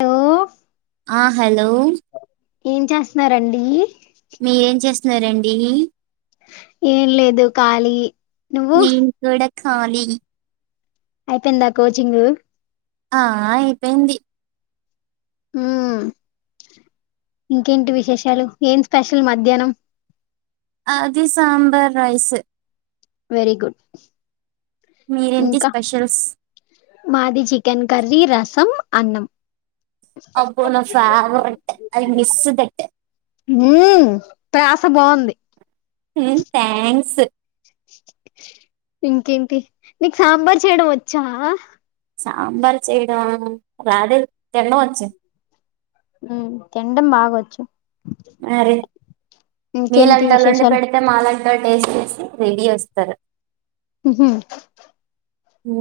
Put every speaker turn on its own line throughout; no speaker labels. Hello
ఆ hello
ఏం చేస్తన్నారండి
మీరేం చేస్తున్నారండీ
ఏం లేదు ఖళీ
నీను కూడా ఖాలీ
అయిపోయిందా కోచింగ్
ఆ అయిపోయింది
ఉమ్ ఇంకేంటి విశేషాలు ఏం స్పెషల్ మధ్యాహ్నం
అది సాబార్ రైస్
వెరీ గుడ్
మీరేంటి
ఇంకా
స్పెషల్స్
మాది చికెన్ కర్రీ ర్రి రసం అన్నం
అబ్బో నా ఫేవరెట్ ఐ మిస్ దట్
ఉం. ప్రస బాగుంది.
హు థ్యాంక్స్.
ఇంకేంటి నీకు సాంబార్ చేయడం వచ్చా.
సాంబార్ చేయడమ రాధు తినడంవచ్చు.
తినడం బాగవచ్చు.
మరి
ఇంకేంటి
మీలంతోలండి
విశేషాలు
పెడితే మాలంటోల్ టేస్ట్. రెడీ వస్తారు.
హు.
ఓ.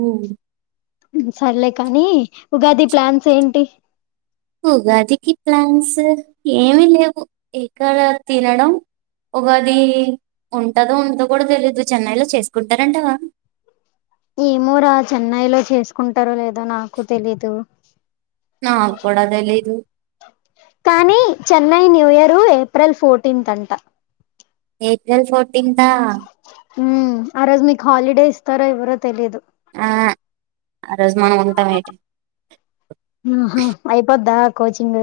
సర్లే కానీ ఉగాది ప్లాన్స్ ఏంటి.
ఉగాదికి ప్లాన్స్ ఏమి లేవు ఎక్కడా తినడం. ఉగాది ఉంటదో ఉంటదో కూడా తెలియదు చెన్నైలో చేసుకుంటారంటావా.
ఏమూరా చెన్నై లో చేసుకుంటారో లేదో నాకు తెలీదు.
నాక్కూడ తెలీదు.
కానీ Chennai new year April fourteenth అంట.
ఏప్రిల్ ఫోర్టీన్ ఆ.
ఆ రోజు మీకు హాలిడే ఇస్తారో ఇవరో తెలియదు.
ఆ ఆ రోజు మనం ఉంటాం ఏంటి.
ఆహా అయిపోద్దా కోచింగ్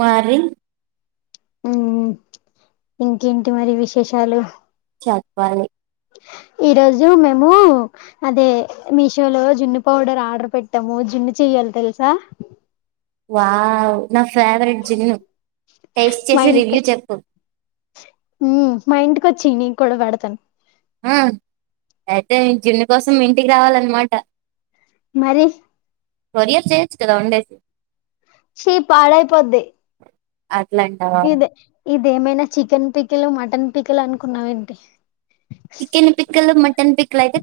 మరి.
ఉమ్ ఇంకేంటి మరి విశేషాలు.
చెప్పలి.
ఈ రోజు మేము అదే మీషో లో జున్ను పౌడర్ ఆర్డర్ పెట్టాము జున్ను చెయాలి. తెలుసా.
వావ్ నా ఫేవరెట్ జున్ను.
మా ఇంటికి మా ఇంటికోచేయి నీ కూడా పెడతాను.
ఆ అయితే జున్ను కోసం మీ ఇంటికి రావాలన్నమాట.
మరి.
కొరియర్ చేయొచ్చు కదా ఉండేసి.
చీ పాడైపొది.
అట్లాంటవా.
ఏమైనా చికెన్ పికిల్ మటన్ పికిల్ అనుకున్నావ ఏంటి.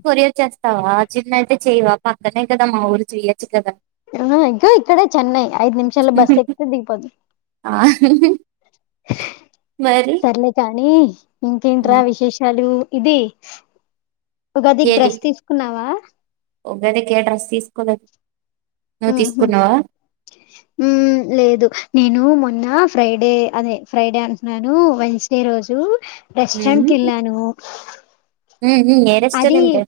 కొరియ చేస్తావా చిన్నయితే చేయవా పక్కనే కదా మా ఊరు చెయొచ్చు కదా.
ఆ ఇంకా ఇక్కడ చెన్నై ఐదు నిమిషాలు బస్ ఎక్కితే దిగిపోతవ.
ఆ మరి
సర్లే కానీ. ఇంకేంట్ర విశేషాలు. ఉగాది కి డ్రెస్ తీసుకున్నావా.
ఉగాది కి ఏ డ్రెస్ తీసుకోలేద్.
ఆహ ఉమ్ ఆ లేదు నేను మో. అన్న ఫ్రైడే అదే ఫ్రైడే అంటున్నాను వెన్సడే రోజు. రెస్టరెంట్
ఉమ్
కి వెళ్ళాము.
ఉమ్ ఉమ్, ఏ
అది
రెస్టారెంట్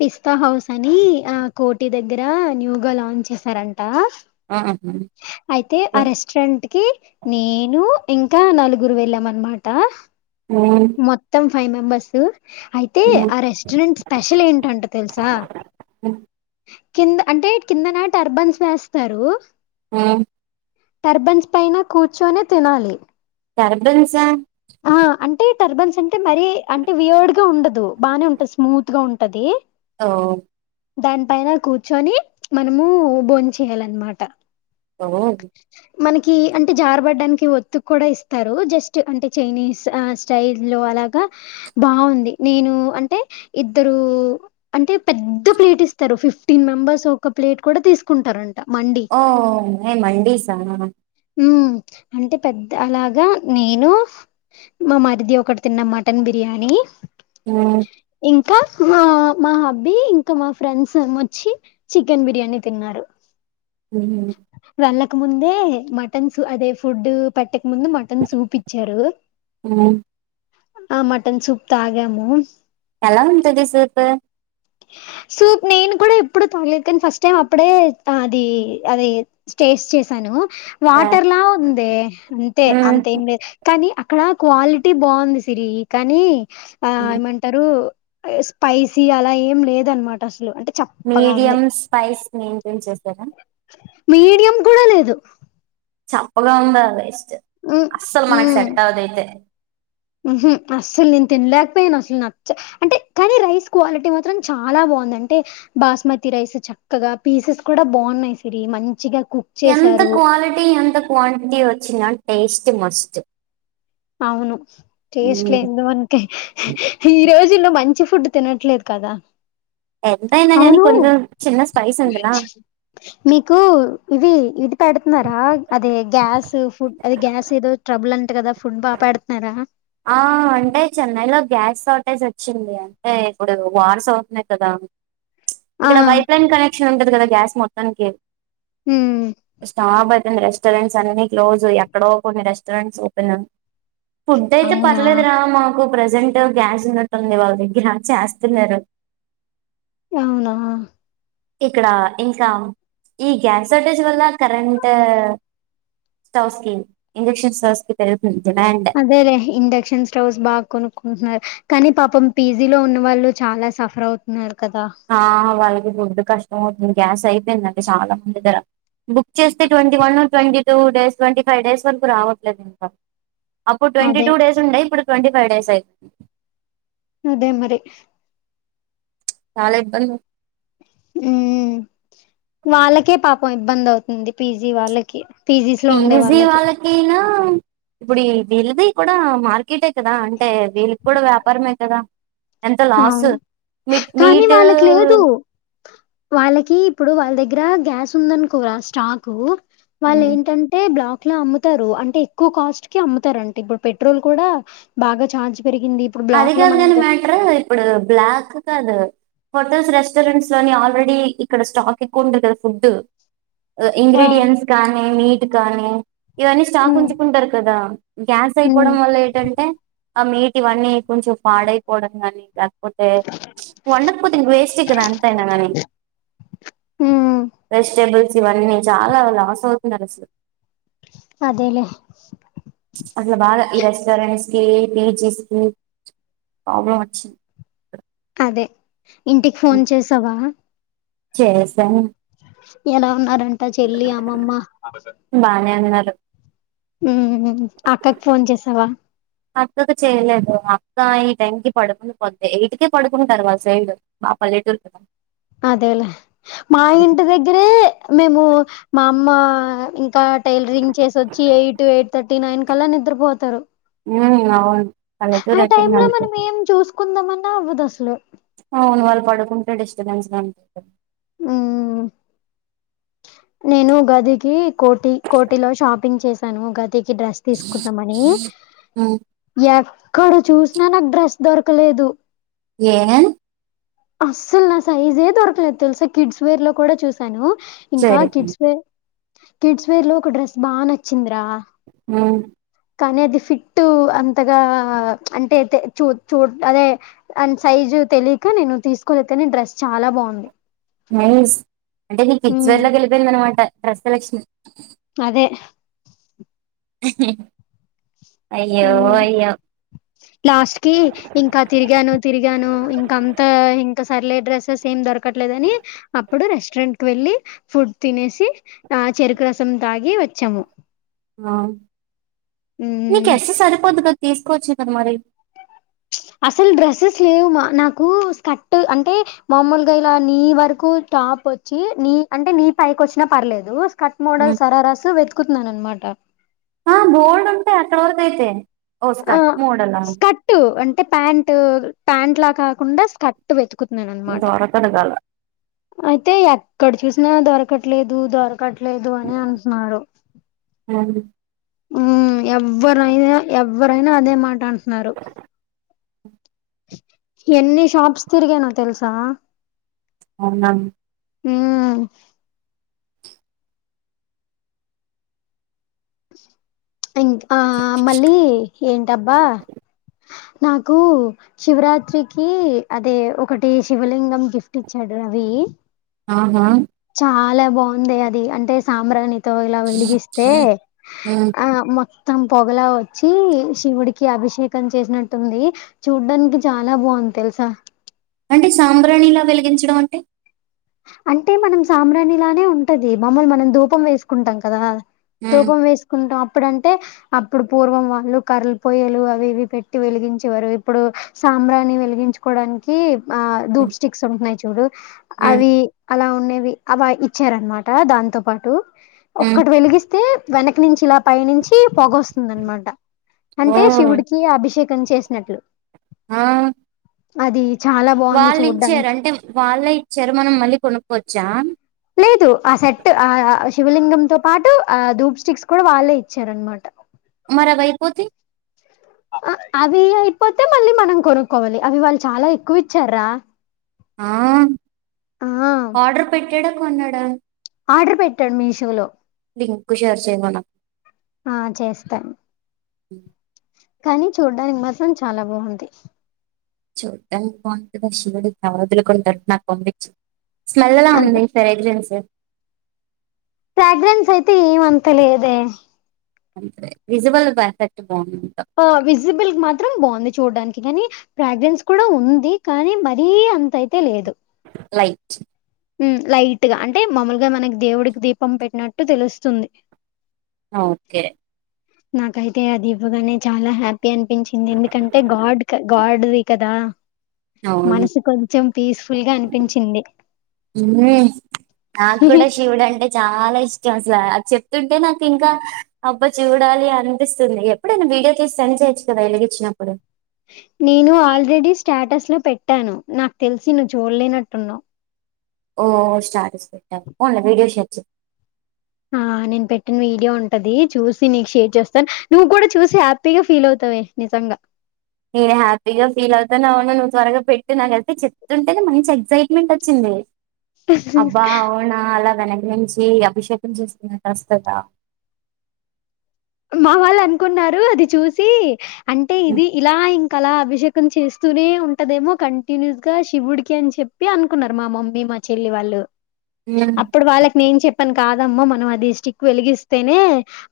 పిస్తా హౌస్ అని. ఆ కోటి దగ్గర న్యూగా లాంచ్ చేశారంట.
ఆహా ఉమ్
అయితే ఆ రెస్టారెంట్ కి నేను. ఇంకా నలుగురు వెళ్ళాం అనమాట. మొత్తం ఫైవ్ మెంబర్స్. అయితే
ఉమ్
ఆ రెస్టారెంట్ స్పెషల్ ఏంటంట తెలుసా. కింద అంటే కిందనా టర్బన్స్ వేస్తారు
ఊ
టర్బెన్స్ పైన కూర్చొని తినాలి
టర్బన్సా
ఆ అంటే టర్బన్స్ అంటే మరీ అంటే వియర్డ్ గా ఉండదు బాగానే ఉంటంది స్మూత్ గా ఉంటది
ఓ
దాని పైన కూర్చొని మనము బోం చెయాలన్నమాట
మరి
మనకి అంటే జారబడ్డానికి ఒత్తుకు కూడా ఇస్తారు జస్ట్ అంటే చైనీస్ ఆ స్టైల్ లో అలాగా బాగుంది నేను అంటే ఇద్దరు అంటే పెద్ద ప్లేట్ ఇస్తారు ఫిఫ్టీన్ మెంబర్స్ ఒక ప్లేట్ కూడా తీసుకుంటారం
ఓ మేం మండీసా
ఉమ్మ్ అంటే పెద్ద అలాగా నేను మా మరిది ఒకటి తిన్న మటన్ బిర్యానీ
ఉమ్మ్
ఇంకా మా హబ్బీ ఇంకా మా ఫ్రెండ్స్ వచ్చి చికెన్ బిర్యానీ తిన్నారు
హ ఉమ్
వెళ్ళక ముందే మటన్స్ అదే ఫుడ్ పెట్ట ముందు మటన్ సూప్ ఇచ్చారు
ఉమ్
ఆ మటన్ సూప్ తాగాము
ఎలా ఉంటది సూపు
సూప్ నేను కూడా ఇప్పుడు ఇ ప్పడేతగలేదు కాని ఫస్ట్ టైం అప్పుడే అది అది స్టేస్ చేసాను వాటర్ లా ఉందె అంతే
ఉమ్
అంతేం లేదు కానీ అక్కడ క్వాలిటీ బాగుంది సిరి కానీ ఆ ఏమంటారు స్పైసీ అలా ఏం లేదనమాట అసలు అంటే చప్పగా ఉంది
మీడియం స్పైస్ మెయింటైన్ చేస్తారా
మీడియం కూడా లేదు
చప్పగా ఉందా వేస్ట్
హ్మ్
అస్సలు మనకు సెట్ అవ్వదు అయితే
మ్మ్ఉహ్మ్ అస్సలు నేను తినలేకపోయాను అసలు నచ్చ అంటే కానీ రైస్ క్వాలిటీ మాత్రం చాలా బా బాందంటే బాస్మతి రైస్ చక్కగా పీసెస్ కూడా బాగున్నాయి సిరి మంచిగా కుక్
ఎంత
చేశారు.
క్వాలిటీ ఎంత కవాంటిటీ వచ్చినా టేస్ట్ మస్ట్ తు
అవును టేస్ట్ లేందో అన్కే ఈరోజుల్లో మంచి ఫుడ్ తినట్లేదు కదా
ఎంతయినా కానీ
అవును
కొంచెం చిన్న స్పైస్ ఉందిలా
నీకు ఇది ఇది పెడుతున్నారా అదే గ్యాస్ ఫుడ్ అది గ్యాస్ ఏదో ట్రబుల్ అంట కదా ఫుడ్ బా పెడతున్నారా
ఆ అంటే చెన్నైలో గ్యాస్ షార్టేజ్ వచ్చింది అంటే ఇప్పుడు వార్స్ అవుతున్నాయి కదా
ఆ!
ఇక్కడ పైప్లైన్ కనెక్షన్ ఉంటది కదా గ్యాస్ మొత్తానికి
హ్మ్.
కొన్ని రెస్టారెంట్స్ అన్ని క్లోజ్ ఎక్కడో కొన్ని రెస్టారెంట్స్ ఓపెన్ ఫుడ్ అయితే
అవునా!
పర్లేదురా మాకు ప్రస్త్ ప్రజెంట్ గ్యాస్ ఉన్నట్టుంది వాళ్ళ దగ్గర చేస్తున్నారు
అవునా
ఇక్కడ ఇంకా ఈ గ్యాస్ షార్టేజ్ వల్ల current with asking injections asking
అదెలే ఇండక్షన్ స్టవ్స్ బాగా కొనుకుంటున్నారు కానీ పాపం పీజీ లో ఉన్న వాళ్ళు చాలా సఫర్ అవుతున్నారు కదా
ఆ వాళ్ళకి ఫుడ్ కష్టం అవుతుంది గ్యాస్ అయిపోందండి చాలా మంది [unintelligible] బుక్ చేస్తే twenty one twenty two days twenty five days వరకు రావట్లేదక్క అప్పుడు ట్వంటీ
అదే
టూ డేస్ ఉండే ఇప్పుడు ట్వంటీ ఫైవ్ డేస్ అయింది.
అదే మరి.
చాల ఇబ్బంది.
ఉ వాళ్ళకే పాపం ఇబ్బంది అవుతుంది పీజీ వాళ్ళకి పీజీస్ లో ఉండే
పీజీ
వాళ్ళకి
వాళ్ళకైనా ఇప్పుడు వీళ్ళది కూడా మార్కెటే కదా అంటే వీళ్ళకి కూడా వ్యాపారమే కదా ఎంత
అ
లాస్ మీ
కానీ
మీట్
వాళ్ళకి లేదు వాళ్ళకి ఇప్పుడు వాళ్ళ దగ్గర గ్యాస్ ఉందనుకోరా స్టాక్ వాళ్ళ ఏంటంటే బ్లాక్ అట్లా అమ్ముతారు అంటే ఎక్కువ కాస్ట్ కి అమ్ముతారుంటే ఇప్పుడు పెట్రోల్ కూడా బాగా చార్జ్
అది కాదు కాని మ్యాటర్ ఇప్పుడు బ్లాక్ కాదు హోటల్స్ రెస్టారెంట్స్ లోని ఆల్రెడీ ఇక్కడ స్టాక్ ఎక్కువ ఉంటుంది కదా ఫుడ్
ఆ
ఇంగ్రీడియంట్స్ కానీ మీట్ కానీ ఇవన్నీ స్టాక్
ఉమ్
ఉంచుకుంటారు కదా గ్యాస్
ఉమ్
అయిపోవడం వల్ల ఏంటంటే ఆ మీట్ అవన్నీ కొంచెం పాడైపోవడం కానీ పోతే వండకపోతే వేస్ట్ ఏ అంతాన్నాంగానే
ఉమ్
వెజిటబుల్స్ ఇవన్నీ చాలా లాస్ అవుతున్నారు అసలు
అదేలే
అట్లా కాదు ఈ రెస్టారెంట్స్ కి పీజీస్ ప్రాబ్లమ్ ఒచ్చింది
అదే ఇంటికి ఫోన్ చేసావా
చేసాను
ఎలా ఉన్నారంటా చెల్లి అమ్మమ్మ
బానే ఉన్నారు
అక్కకి ఫోన్ చేసావా
అక్కకు చేయలేదు అక్క ఈ టైం కి పడుకొంపొద్ది ఎయిటికె పడుకుంటారు వాళ్ళ సైడు ఆ పల్లెటూరు
అదేలే మా ఇంటి దగ్గరే మేము మా అమ్మ ఇంకా టైలరింగ్ చేసి వచ్చి ఎయిట్ ఎయిట్ థర్టీ నైన్ కల్లా నిద్రపోతారు
ఉ అవును
ఆ
పల్లెటూరు
టైమ్
ఎట్టింగ్
లో
అంతే
మనం ఏం చూసుకుందామన్నా అవ్వదు అసలు
వాళ్ళు పడుకుంటే డిస్టబెన్స్గాంటంది
ఉమ్ నేను ఉగాదికి కోటి కోటిలో షాపింగ్ చేశాను ఉగాది డ్రెస్ తీసుకుందామని
ఉమ్
యా క్కడ చూసినా నాకు డ్రెస్ దొరకలేదు
ఏ
అస్సలు నా సైజే దొరకలేదు తెలుసా కిడ్స్ వేర్ లో కూడా చూసాను ఇంకా
సరే
కిడ్స్ వేర్ కిడ్స్ వేర్ లో ఒక డ్రెస్ బా నచ్చింది
ఉం
కానీ అది ఫిట్టూ అంతగా అంటే అయితే చూ చూ అదే దాని సైజు తెలియక నేను తీసుకు వెళ్తేనే డ్రెస్ చాలా బాగుంది
నైస్ అంటే ఇది
ఉమ్
కిడ్స్వేర్ లోకి వెళ్ళిపోయింది అన్నమాట డ్రెస్ సెలక్షన్
అదే
హి హి
లాస్ట్ కి ఇంకా తిరిగాను తిరిగి తిరిగాను ఇంకా అంత ఇంకా సర్లే డ్రెసెస్ ఏం దొరకట్లేదు అని అప్పుడు రెస్టారెంట్కు వెళ్ళి ఫుడ్ తినేసి ఆ చెరుకు రసం తాగి వచ్చాము
ఆ నీకు
ఉమ్
ఎస్ సరిపోద్ది కదా తీసుకోవచ్చు కదా మరి
అసలు డ్రెస్సెస్ లేవు మా నాకు స్కట్ అంటే మామూలుగా ఇలా నీ వరకు టాప్ వచ్చి నీ అంటే నీ పైకి వచ్చినా పర్లేదు కట్ మోడల్ సరారసు వెతుకుతున్నాను అనమాట
ఆ బోల్డ్ ఉంటాయి అక్కడ వరకు అయితే ఓ
ఆ
స్కర్ట్ మోడలా
స్కర్ట్ అంటే ప్యాంట్ ప్యాంట్ లా కాకుండా స్కర్ట్ కుత్నాను అనమాట
దొరకదు గల
అయితే ఎక్కడ చూసినా దొరకట్లేదు దొరకట్లేదు అని అంటున్నారు ఊ ఎవ్వరైనా ఎవ్వరైనా అదే మాట అంటున్నారు ఎన్ని షాప్స్ తిరిగానో తెలుసా
అవునాను
ఊ ఇంకా ఆ మళ్ళీ ఏంటబ్బా నాకు శివరాత్రికి అదే ఒకటి శివలింగం గిఫ్ట్ ఇచ్చాడు అవి
ఆహా
చాలా బావుందే అది అంటే సాంబ్రాణితో ఇలా వెలిగిస్తే
ఉమ్
ఆ మ త్తం పొగలా వచ్చి శివుడికి అభిషేకం చేసినట్టుంది చూడ్డానికి చాలా బావుం తెల్సా
అంటే సాంబ్రాణి లా వెలిగించడం అంటే
అంటే మనం సాంబ్రాణలానే ఉంటది మామూలు మనం ధూపం వేసుకుంటాం కదా
హ్మ్.
ధూపం వేసుకుంటా ప్పుడంటే అప్పుడు పూర్వం వాళ్ళు కర్రలు పొయ్యలు అవి ఇవి పెట్టి వెలిగించేవారు ఇప్పుడు సా బ్రాణీ వెలిగించుకోవడానికి ఆ
హ్మ్.
ధూప్ స్టిక్స్ ఉంటున్నాయి చూడు
హ్మ్.
అవి అలా ఉండేవి అవా ఇచ్చారనమాట దాంతో పాటూ
హ్మ్.
ఒక్కటి వెలిగిస్ తే వెనక నుంచి ఇలా పైనుంచి పొగొస్తుంది అనమాట అంటే
ఓహ్!
శివుడికి అభిషే కం చేసినట్లు
ఆ
అది చాలా బాగుంది
వాళ్ళు
చూడ్డానికి
ఇచ్చారు అంటే వాళ్ళై చ్చారు మనం మళ్ళీ కొనుక్కోవచ్చా
లేదు ఆ సెట్ ఆ శివలింగం తో పాటూ ఆ ధూప్ స్టిక్స్ కూడా వాళ్ళే ఇచ్చారనమాట
పోతే
తే మళ్ళీ మనం కొనుక్కోవాలి అవి వాళ్ళు చాలా ఎక్కువిచ్చారు రా
ఆర్డర్ పెట్టాడా కొన్నాడా
ఆర్డర్ పెట్టాడు మీషో లో
లింక్కు షేర్ చేయమను
ఆ చేస్తాన్ కానీ చూడ్డానికి మాత్రం చాలా బాగుంది
చూడ్డానికి బాగుంటుందా శివుడి నవదుులు కూడ నట్టు నాకు పంపిచ్చి స్మెల్ ఎలా
అదే.
ఉంది ఫ్రెగ్రెన్స్
ఫ్రాగ్రెన్స్ అయితే ఏమంత లేదే
విజబల్ పర్ఫెక్ట్ బావుంది.
ఓ విజిబిల్ మాత్రం బాగుంది చూడ్డానికి కానీ ప్ర్రాగ్రెన్స్ కూడా ఉంది కానీ మరీ అంత అయితే లేదు
లైట్
హు లైట్ గా అంటే మామూలుగా మనకి దేవుడికి దీపం పెట్టినట్టు తెలుస్తుంది.
ఓకే.
నాకైతే అది ఇవ్వగానే చాలా హ్యాపీ అనిపించింది ఎందుకంటే గాడ్ గాడ్ది కదా
అవును.
మనసు కొంచెం పీస్ఫుల్ గా అనిపించింది
ఉమ్ నాకు కూడా శివుడు అంటే చాలా ఇష్ టం అసలు అది చెప్తుంటే నాకు ఇంకా అబ్బా చూడాలి అనిపిస్తుంది ఎప్పుడైను వీడియో తీస్తాను. యచ్చు కదా ఎలుగు ఇచ్చినప్పుడు
నేను ఆల్రెడీ స్టేటస్‌లో పెట్టాను నాకు తెలిసి నువ్వు చూడలేనట్టున్నావు
ఓ స్టార్ట్ చేద్దాము అల్ వీడియో షాట్
ఆ నేను పెట్టిన వీడియో ఉంటది చూసి నీకు షేర్ చేస్తా, నువ్వు కూడా చూసి హ్యాపీగా ఫీల్ అవు. తవే నిజంగా
నేను హ్యాపీగా ఫీల్ అవుతా ఉవున్నా నువ్వు త్వరగా పెట్టి నాకెళ్తే చెప్తుంటేనే మంచి ఎగ్సైట్మెంట్ వచ్చింది అబ్బా అవునా అలా [unintelligible] అభిషేకం చేస్తున్నటు వస్తదా
మా వాళ్ళు అనుకున్నారు అది చూసి అంటే ఇది ఇలా ఇంకా అలా అభి షేకం చేస్తూనే ఉంటదేమో కంటిన్యూస్ గా శివుడికి అని చెప్పి అనుకున్నారు మా మమ్మీ మా చెల్లి వాల్ వాళ్ అప్పుడు వాళ్ళకి నేను చెప్పను కాదు మ్మా మనం అది స్టిక్ వెలిగిస్తేనే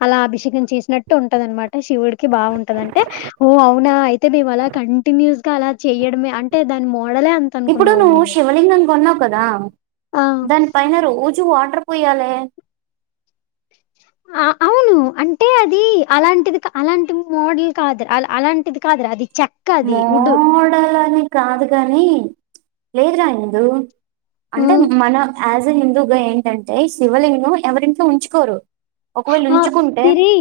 అలా అభిషేక చేసినట్టు ఉంటందనమాట శివుడికి బాగుంటదంటే ఓ అవునా అయితే మేము అలా కంటిన్యూస్ గా అలా చేయడమే అంటే దాని మో
ఇప్పుడు నువ్వు శివలింగం కొన్నావు కదా
ఆ
దాని పైన రోజు వాటర్ పోయాలే
ఆ అవును అంటే అది అలాంటిది అలాంటి మోడల్ కాదు అ అలాంటిది కాదు ది చక్క
మోడల్ అని కాదు కాని లేదు రా [unintelligible] అంటే
ఉమ్
మన యాజ్ అ హిందూగా ఏంటంటే శివలింగం ఎవరి ఇంట్లో ఉంచుకోరు ఒక వేళ
ఆ
ఉంచుకుంటే
సిరి